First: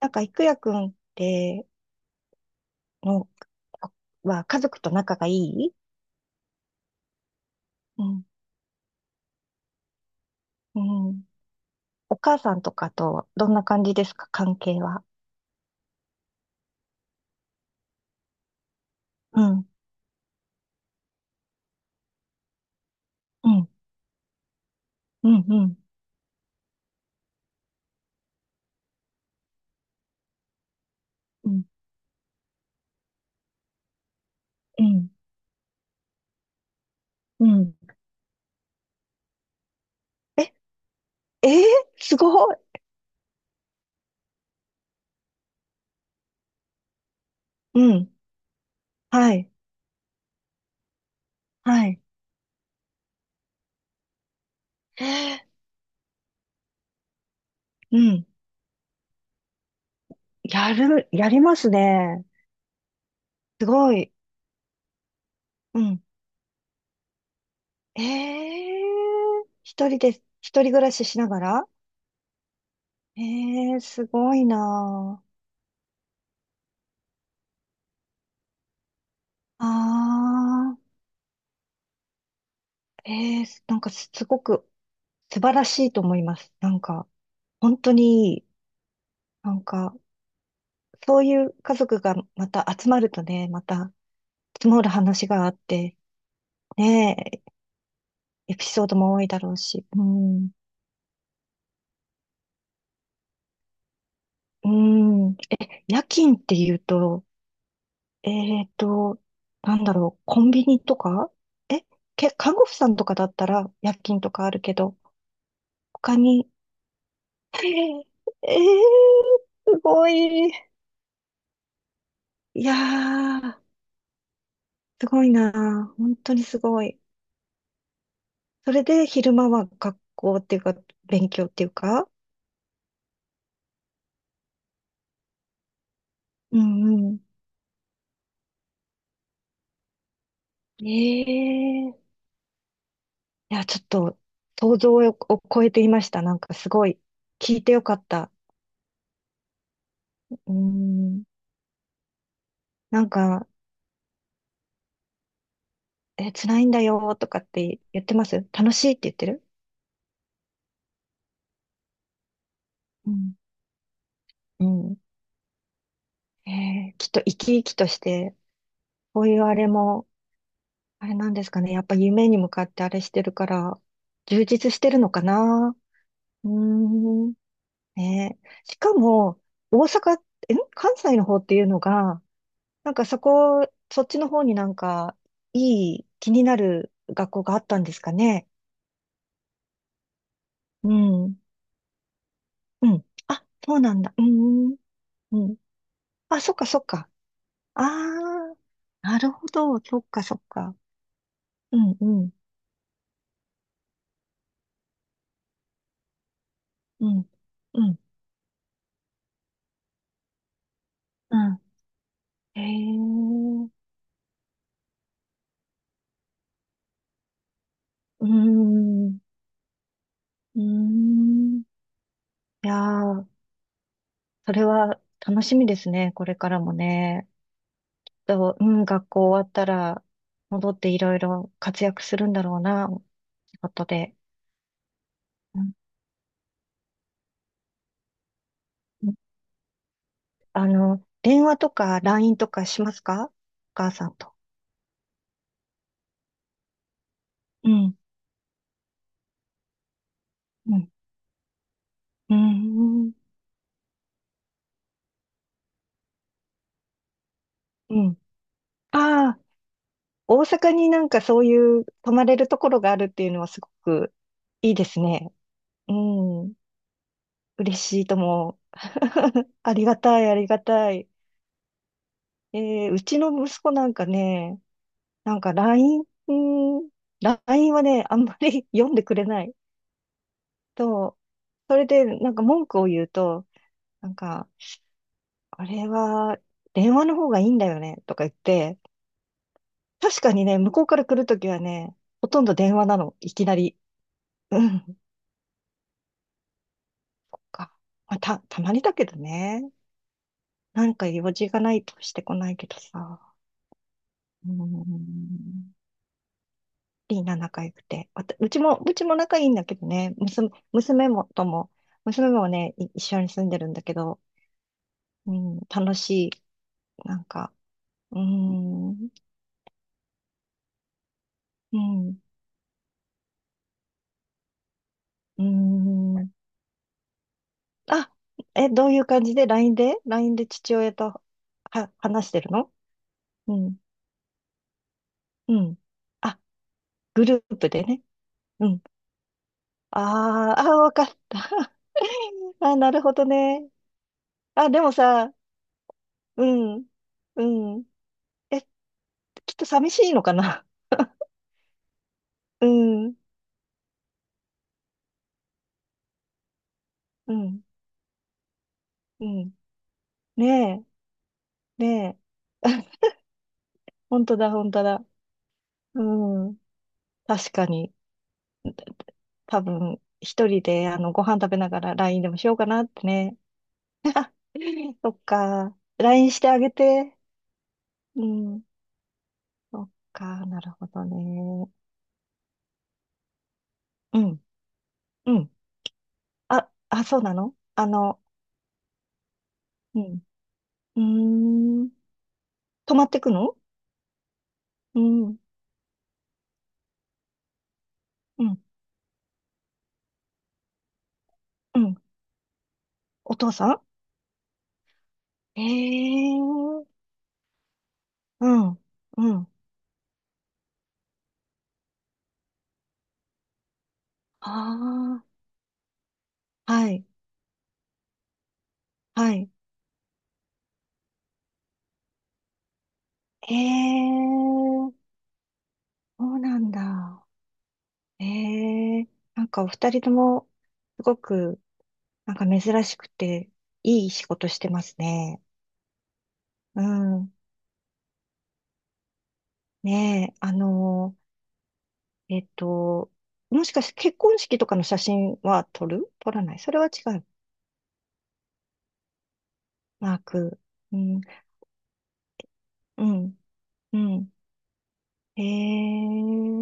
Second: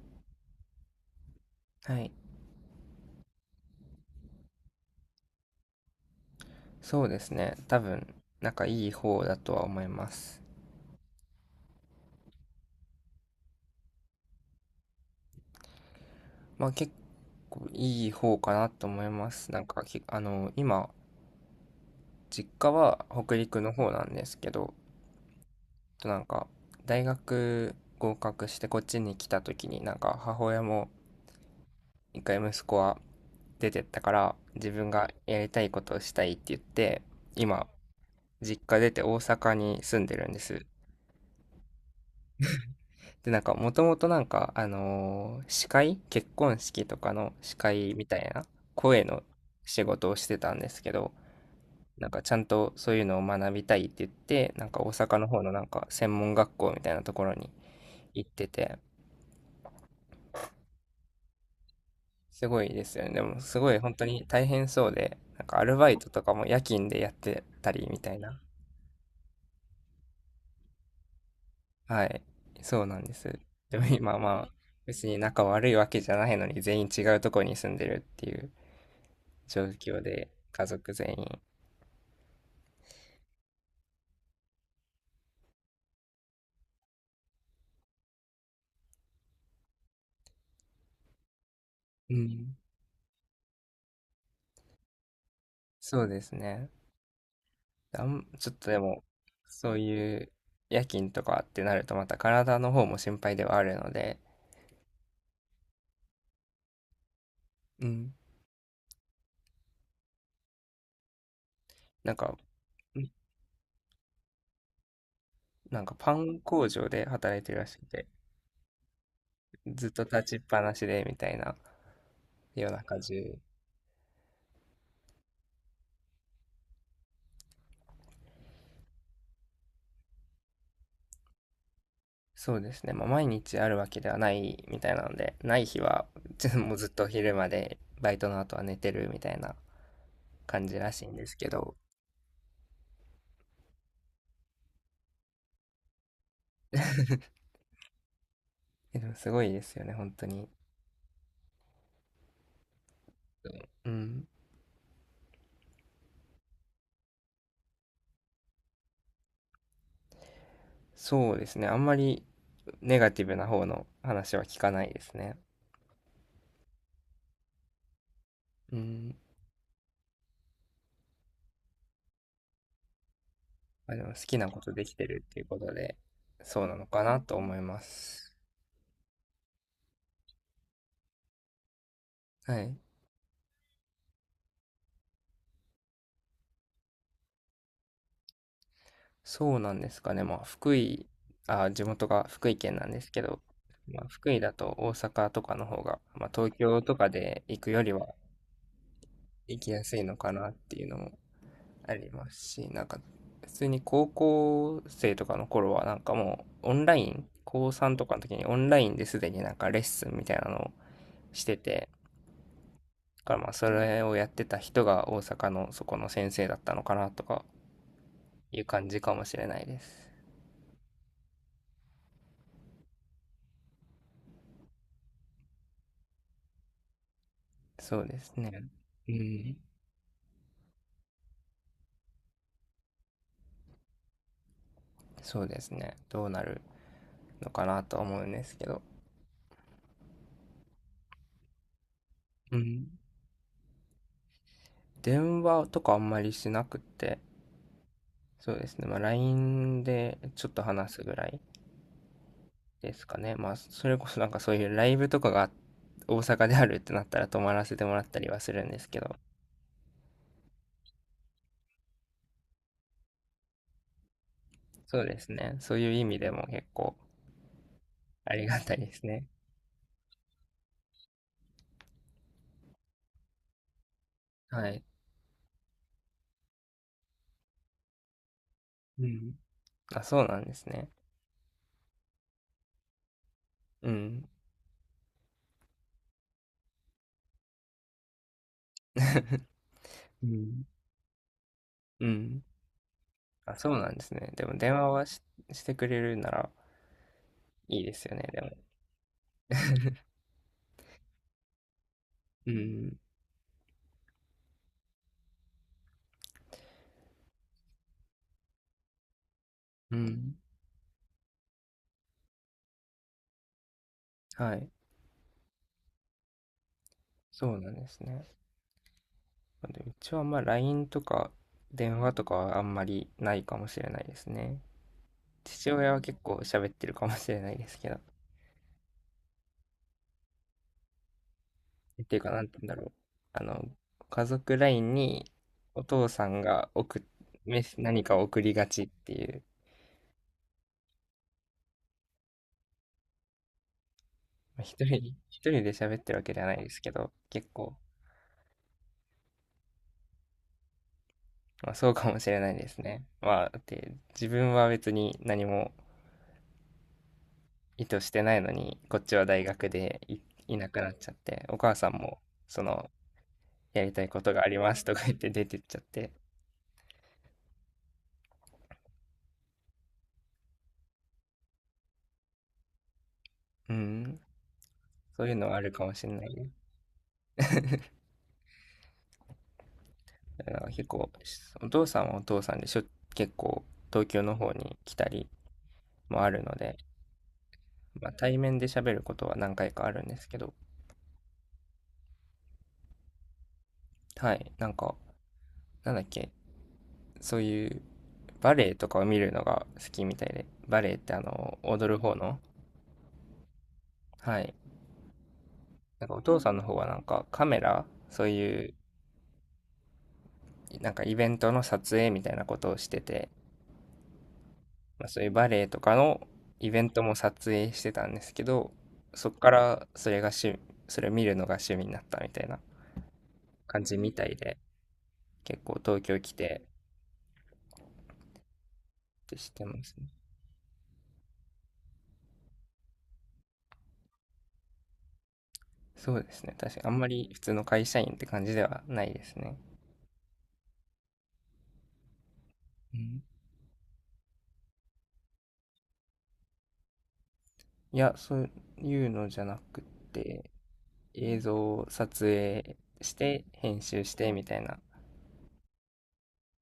いくやくんって、はい。の、は、家族と仲がいい。そうですね。多う分、ん。なんかいい方だとは思います。うん。お母さんとかと、どんな感じですか、関係は？まあ結構いい方かなと思いまうす。なんん。かき、あの、今、実家は北う陸ん。の方なんですけど、うん。うん。となんか、大学合格してこっちに来た時になんか母親もうん。一回息子は出てったから自う分ん。がやりたいことをしたいって言って、う今、ん。実家出て大阪に住んでるんでえ、す。えーすごい。で、なんか、もともとなんか、あのー司会結婚式とかの司う会みん。たいな声のはい。仕事をしてたんですけど、はい。なんかちゃんとそういうのを学びたいって言って、なんか大阪の方のなんか専門学校みたいなところにう行ん。ってて、やりますね。すごいですよね。でもすすごいご本当い。に大変そうで、なんかアルうバイん。トとかも夜勤でやってたりみえたいな。ー一人で、人暮らししながら。はい。そうなんでえす。えでーもす今ごいまあ、別にな仲悪いわけじゃないのに全員違うところに住んでるっていう。状況で、家あ。族あ、全員。ええ、すごく素晴らしいと思います。なんか、本当にいい、なんか、そういう家族うがまん。た集まるとね、また積もる話があって、そうですね。ね。ちょえ、っエピとでソードも、も多いだろうそうし、ういうん、夜勤とかってなると、また体の方も心配ではあるので、うん、え、夜勤っていうと、うん。えっと、なんだろう、コンビニとか、え、なんか、看護婦さんとんかだったら夜勤とかあるけど、なんかパ他ンに。工場で働いてる らえしくー、て、えーすずっとご立ちっい。ぱなしでみたいな、い夜や中中。ー。すごいなぁ。本当にすごい。それで昼間は学校っていうか、勉強っていうか。そうですね、まあ、毎日あるわけではないみたいなので、ない日は、ちょっうともうずっとんうん。昼まで、バイトの後は寝てるみたいな感じらしいんですけど、ええ、いや、ちょっと想像を超えていました。なんかすごい、聞いてよかった。でもすごいですよね、本当に。うん。なんか、うん。え、辛いんだよとかって言ってます？楽しいって言ってる？そうですね。あんまりネガうティん。ブな方の話は聞うかないん。ですね。えー、きっと生き生きとして、うん。こういうあれも、あれなんですかね。やっぱ夢に向かってあれしてるから、まあ、でも好き充なこと実しでてきるてのかるっていうことな。で、うーそうなのかなん。と思います。ねえ。しかも、大阪、え、関西の方っていうのが、はい。そっちの方になんか、いい、気になる学校があったんですかね。そうなんですかね。まあ、福う井、ん。あ、地元が福井県なうんでん。すけど、あ、そうなまんあ、だ。う福井だとん。大阪とうかん。の方が、まあ、あ、東そ京っとかか。で行くよありはあ、なるほ行きど。やすいのかそっなっか。ていうのもうあん、りうまん、すし、なんか、普通に高校生とかの頃は、なんかもう、オンライうン、ん、高う3ん、とかの時にオンラインですでになんかレッスンみたいなのをうしてん。て、へだからまあ、え。それをやってた人が大阪のそこの先生だったのかなとかうーいう感じかん。もしれないです。うーん。いやー、それは楽しみですね。これからもね。そうですと、うね。ん、学う校終わっん。たら、戻っていろいろ活躍するんだろうな、仕事で。そうでうすん、ね。どうなるのかなとは思うんですけど。あの、電話とか LINE とうかしん。ますか、お母さんと。電話とかあんまりしなくって、うん、そうですね。まあ、LINE でちょっとうん、話すぐらいうですん、かね。まあ、それこそなんかそういうライブとかが大阪であるってなったら泊まらせてもうらっん。たりはするんですけど、ああ、大阪になんかそういう泊まれるところがあるっていうのはすごくいいですそうですね。ね。そういうう意味でもん、結構嬉しいとありがも。たいですね。ありがたい。えーうちの息子なんかね、はい。なんかラインうん、ラインはね、あんまり 読んでうくれん。ないあ、そうなんですね。と、それでなんか文句を言うと、うなんん。か、あれは電話の方がいいんだよねとか言って、確うかにね、ん。向こうから来るときはね、うほん。とんど電話なの、いきあ、なそり。うなんですね。でもう電話ん。はし、してくれるならか、いいですよまあ、ね、でも。たまにだけどね。なんか用事がないとしてこうないけどん。さ。うん。リーナ仲良くて。わたうちも、うちも仲いいんだけどうね、ん。娘もね、一緒に住んでるんだけど、はい。うん、楽しい。なんか、そうなんですうーね。ん、でうちはまあ LINE とかう電話ん、とかはあんまりないかもしれないですね。うー父親は結ん。構喋ってるかもしれないですけど、っあ、え、どういう感じで？ LINE で？ LINE で父親とはていう話か、してなんるて言うんの？だろう。あうの、ん、家族 LINE にうん。お父さあ、んがグルーメプスでね。何かを送りがうん。ちっていう、あーあー、わかった。あ、なるほどね。まああ、で一も人、さ、一人で喋ってるわけでうはないですん、けど、結構、うん。え、きっと寂しいのかな？ まあそうかもしれないうですね。ん、まあ、だって自分は別に何もうん、意図してないのに、こっちうは大ん。学でいなくねなっちゃって、お母え、さんねも、そえ。の、やりたいことがあり本ま当すとかだ。言って出てっちゃっうて、ん。確かに、多分、一人で、あの、ご飯食べながら LINE でもしようかなってね。うん、そっそういうのはあるか。かもしれな LINE いしでてす。あげて。うん。そっだか、かならる結ほど構、おね。父さんはお父さんでしょ、結構東う京のん、方に来たりうん。もあるのあ、で、あ、そうなの、あまあ、の、対面で喋ることは何回かあうるんでん。すけど、うーん。泊まってくの？はい、なんか、うん、なんだっけ、そういううバん、レエとかを見るのが好きみたいで、バレエってう踊ん。る方の、お父さはい、ん、えなんかおえ父さんの方はー、なんかカメラ、そうういう、ん、うん。なんかイベントの撮影みたいなことをしてて、あまあ、そういうあ。バレエとかのイベはントい、も撮影してたんですけど、そっはかい。らそれを見るのが趣味になったみたいなええ感じみたいで、ー、結構東京そ来うなてんだ。ええー、ってなんしかておま二す人ね。とも、すごく、なんか珍しくて、いい仕事してますね。そうですね。確かうにあんまりん。普通の会社員って感じではないですね。ねえ、あのー、えっうと、ん、もしかして結婚式とかの写真は撮る？撮らない？それは違う。いや、そういうのじゃなくマーて、ク。うん、映像を撮影うしん、て編う集してん。みたいなええ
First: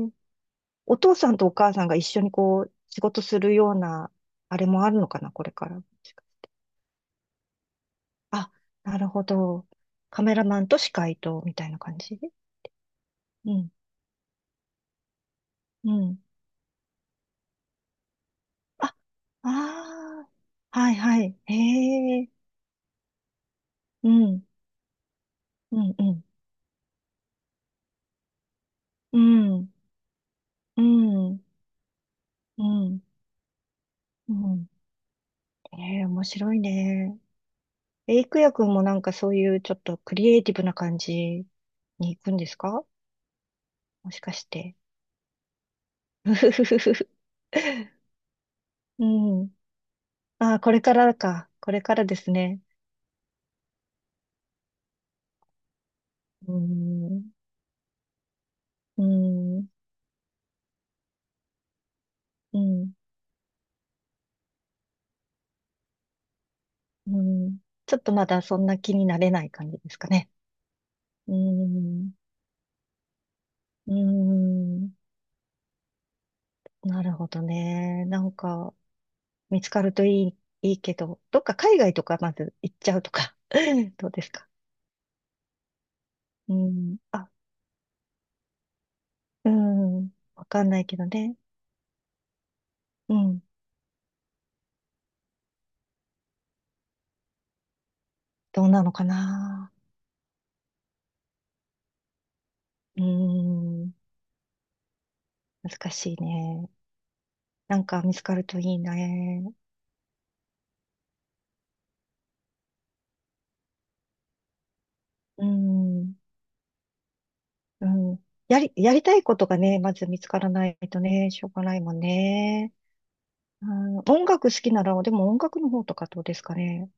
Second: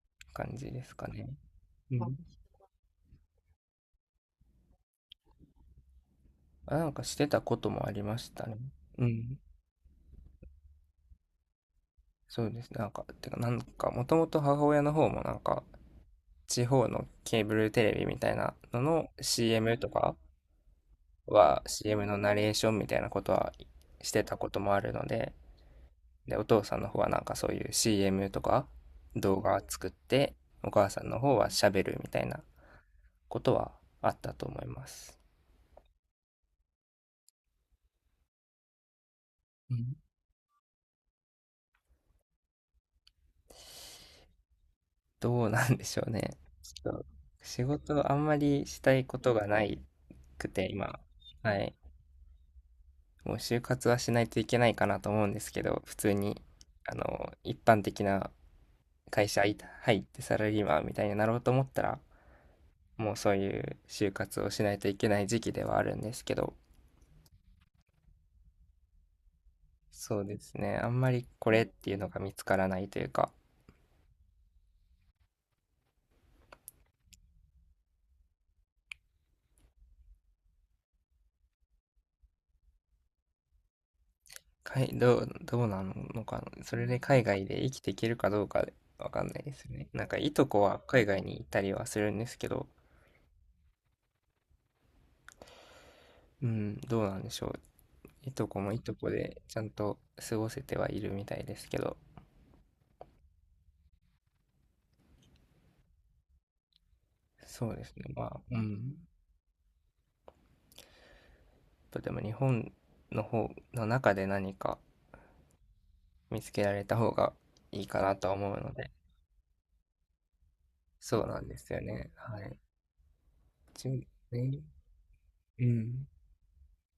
ー、感じですおか父ね。さんとお母さんがう一ん。緒にこう、仕事するような、あれもあるのかな、これから。あ、なんかしてたこともありましたあ、ね。なうるほん。ど。カメラマンと司会と、みたいな感じ？そうですね。なんか、てか、なうんん、か、もともと母親の方もなんか、うん。地方のケーブルテレビみたいなのあ、の CM とかああ、はいはい。へは、CM のえ、ナレーションみたいなことはうしてたん、こともあるので、うん、うん、で、お父さんの方はなんかそういう CM とかう動画ん、作って、おう母さんの方ん、は喋るみたいなうん、ことはあっうたと思いん。ます。ええ、面白いね。え、郁也くんもなんかそういうちうょっん、とクリエイティブな感じに行くんですか、もしかして。どうなんでしょう うね。ふふちょふっと、ふ。仕事あんまりしたいうことがん。ないくああ、て、これか今。らか。はこい。れからですね。もう就活はしないといけないかなと思うんですけど、普通に、うん、一般的なう会社入ん、ってサラリーマンみたいになろうと思ったら、うん。もうそういう就活をしないといけない時期ではあるんですけど、うん、ちょっとまだそんな気になれない感じですかそうね。ですね、あんまりうこれっていうのん、が見つからないというか、うん、なるほどね。なんか、見つかるといい、いいけど、どっか海外とかまず行っちゃうとか、どうですか？かいどう、どうなのかうな、それん、で海あ、外で生きていけるかどうかわかんないうですね。なんん、かいわとこかんはないけ海ど外にね。行ったりはするんですけど、うん、うん、どうなんでしょう。いとこどうもいなのとかこでちゃんな。と過ごせてはいるみたいですけど、うん、難しいね。そうなでんすかね。見つまかあ、るうといいん。ね。とでも日本の方の中で何かうん、見つけられた方がいいうかなん。とは思うので、やりたいことがね、まず見つからないとそうね、なしんょうでがすなよいもんね。はい。ね。う一応ん、音楽好ね、きなら、でも音楽うの方とかん。どうですかね。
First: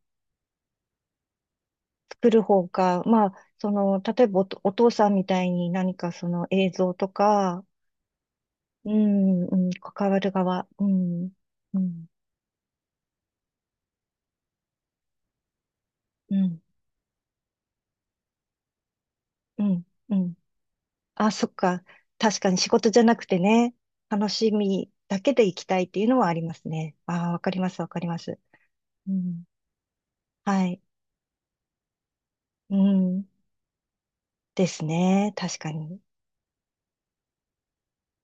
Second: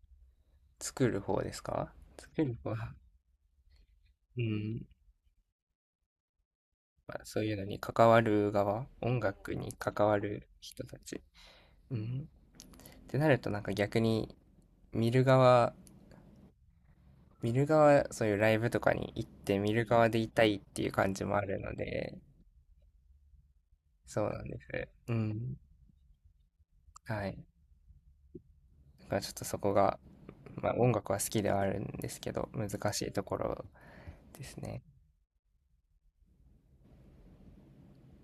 作る方ですか？作る作る方方は、か、まあ、その、例えうばおん。父さんみたいに何かその映像とまあ、そういうのか、に関わる側、う音ん、楽うん、に関関わわるる側、人うたち。ん、ううん、ん。ってなるとなんか逆に見る側、うん、見る側、そういうライブとかに行ってう見るん、側うでいん。たいっていう感じあ、もあそっるのか。で、確かに仕事じゃなくてね、そ楽うなんしです。みうだけでん。行きたいっていうのはありますね。はああ、い。わかります。だうからちょっとん、そこが、はまあ、い、音楽は好きではあるんですけど、難うしいとん、ころですでね。すね。確かに。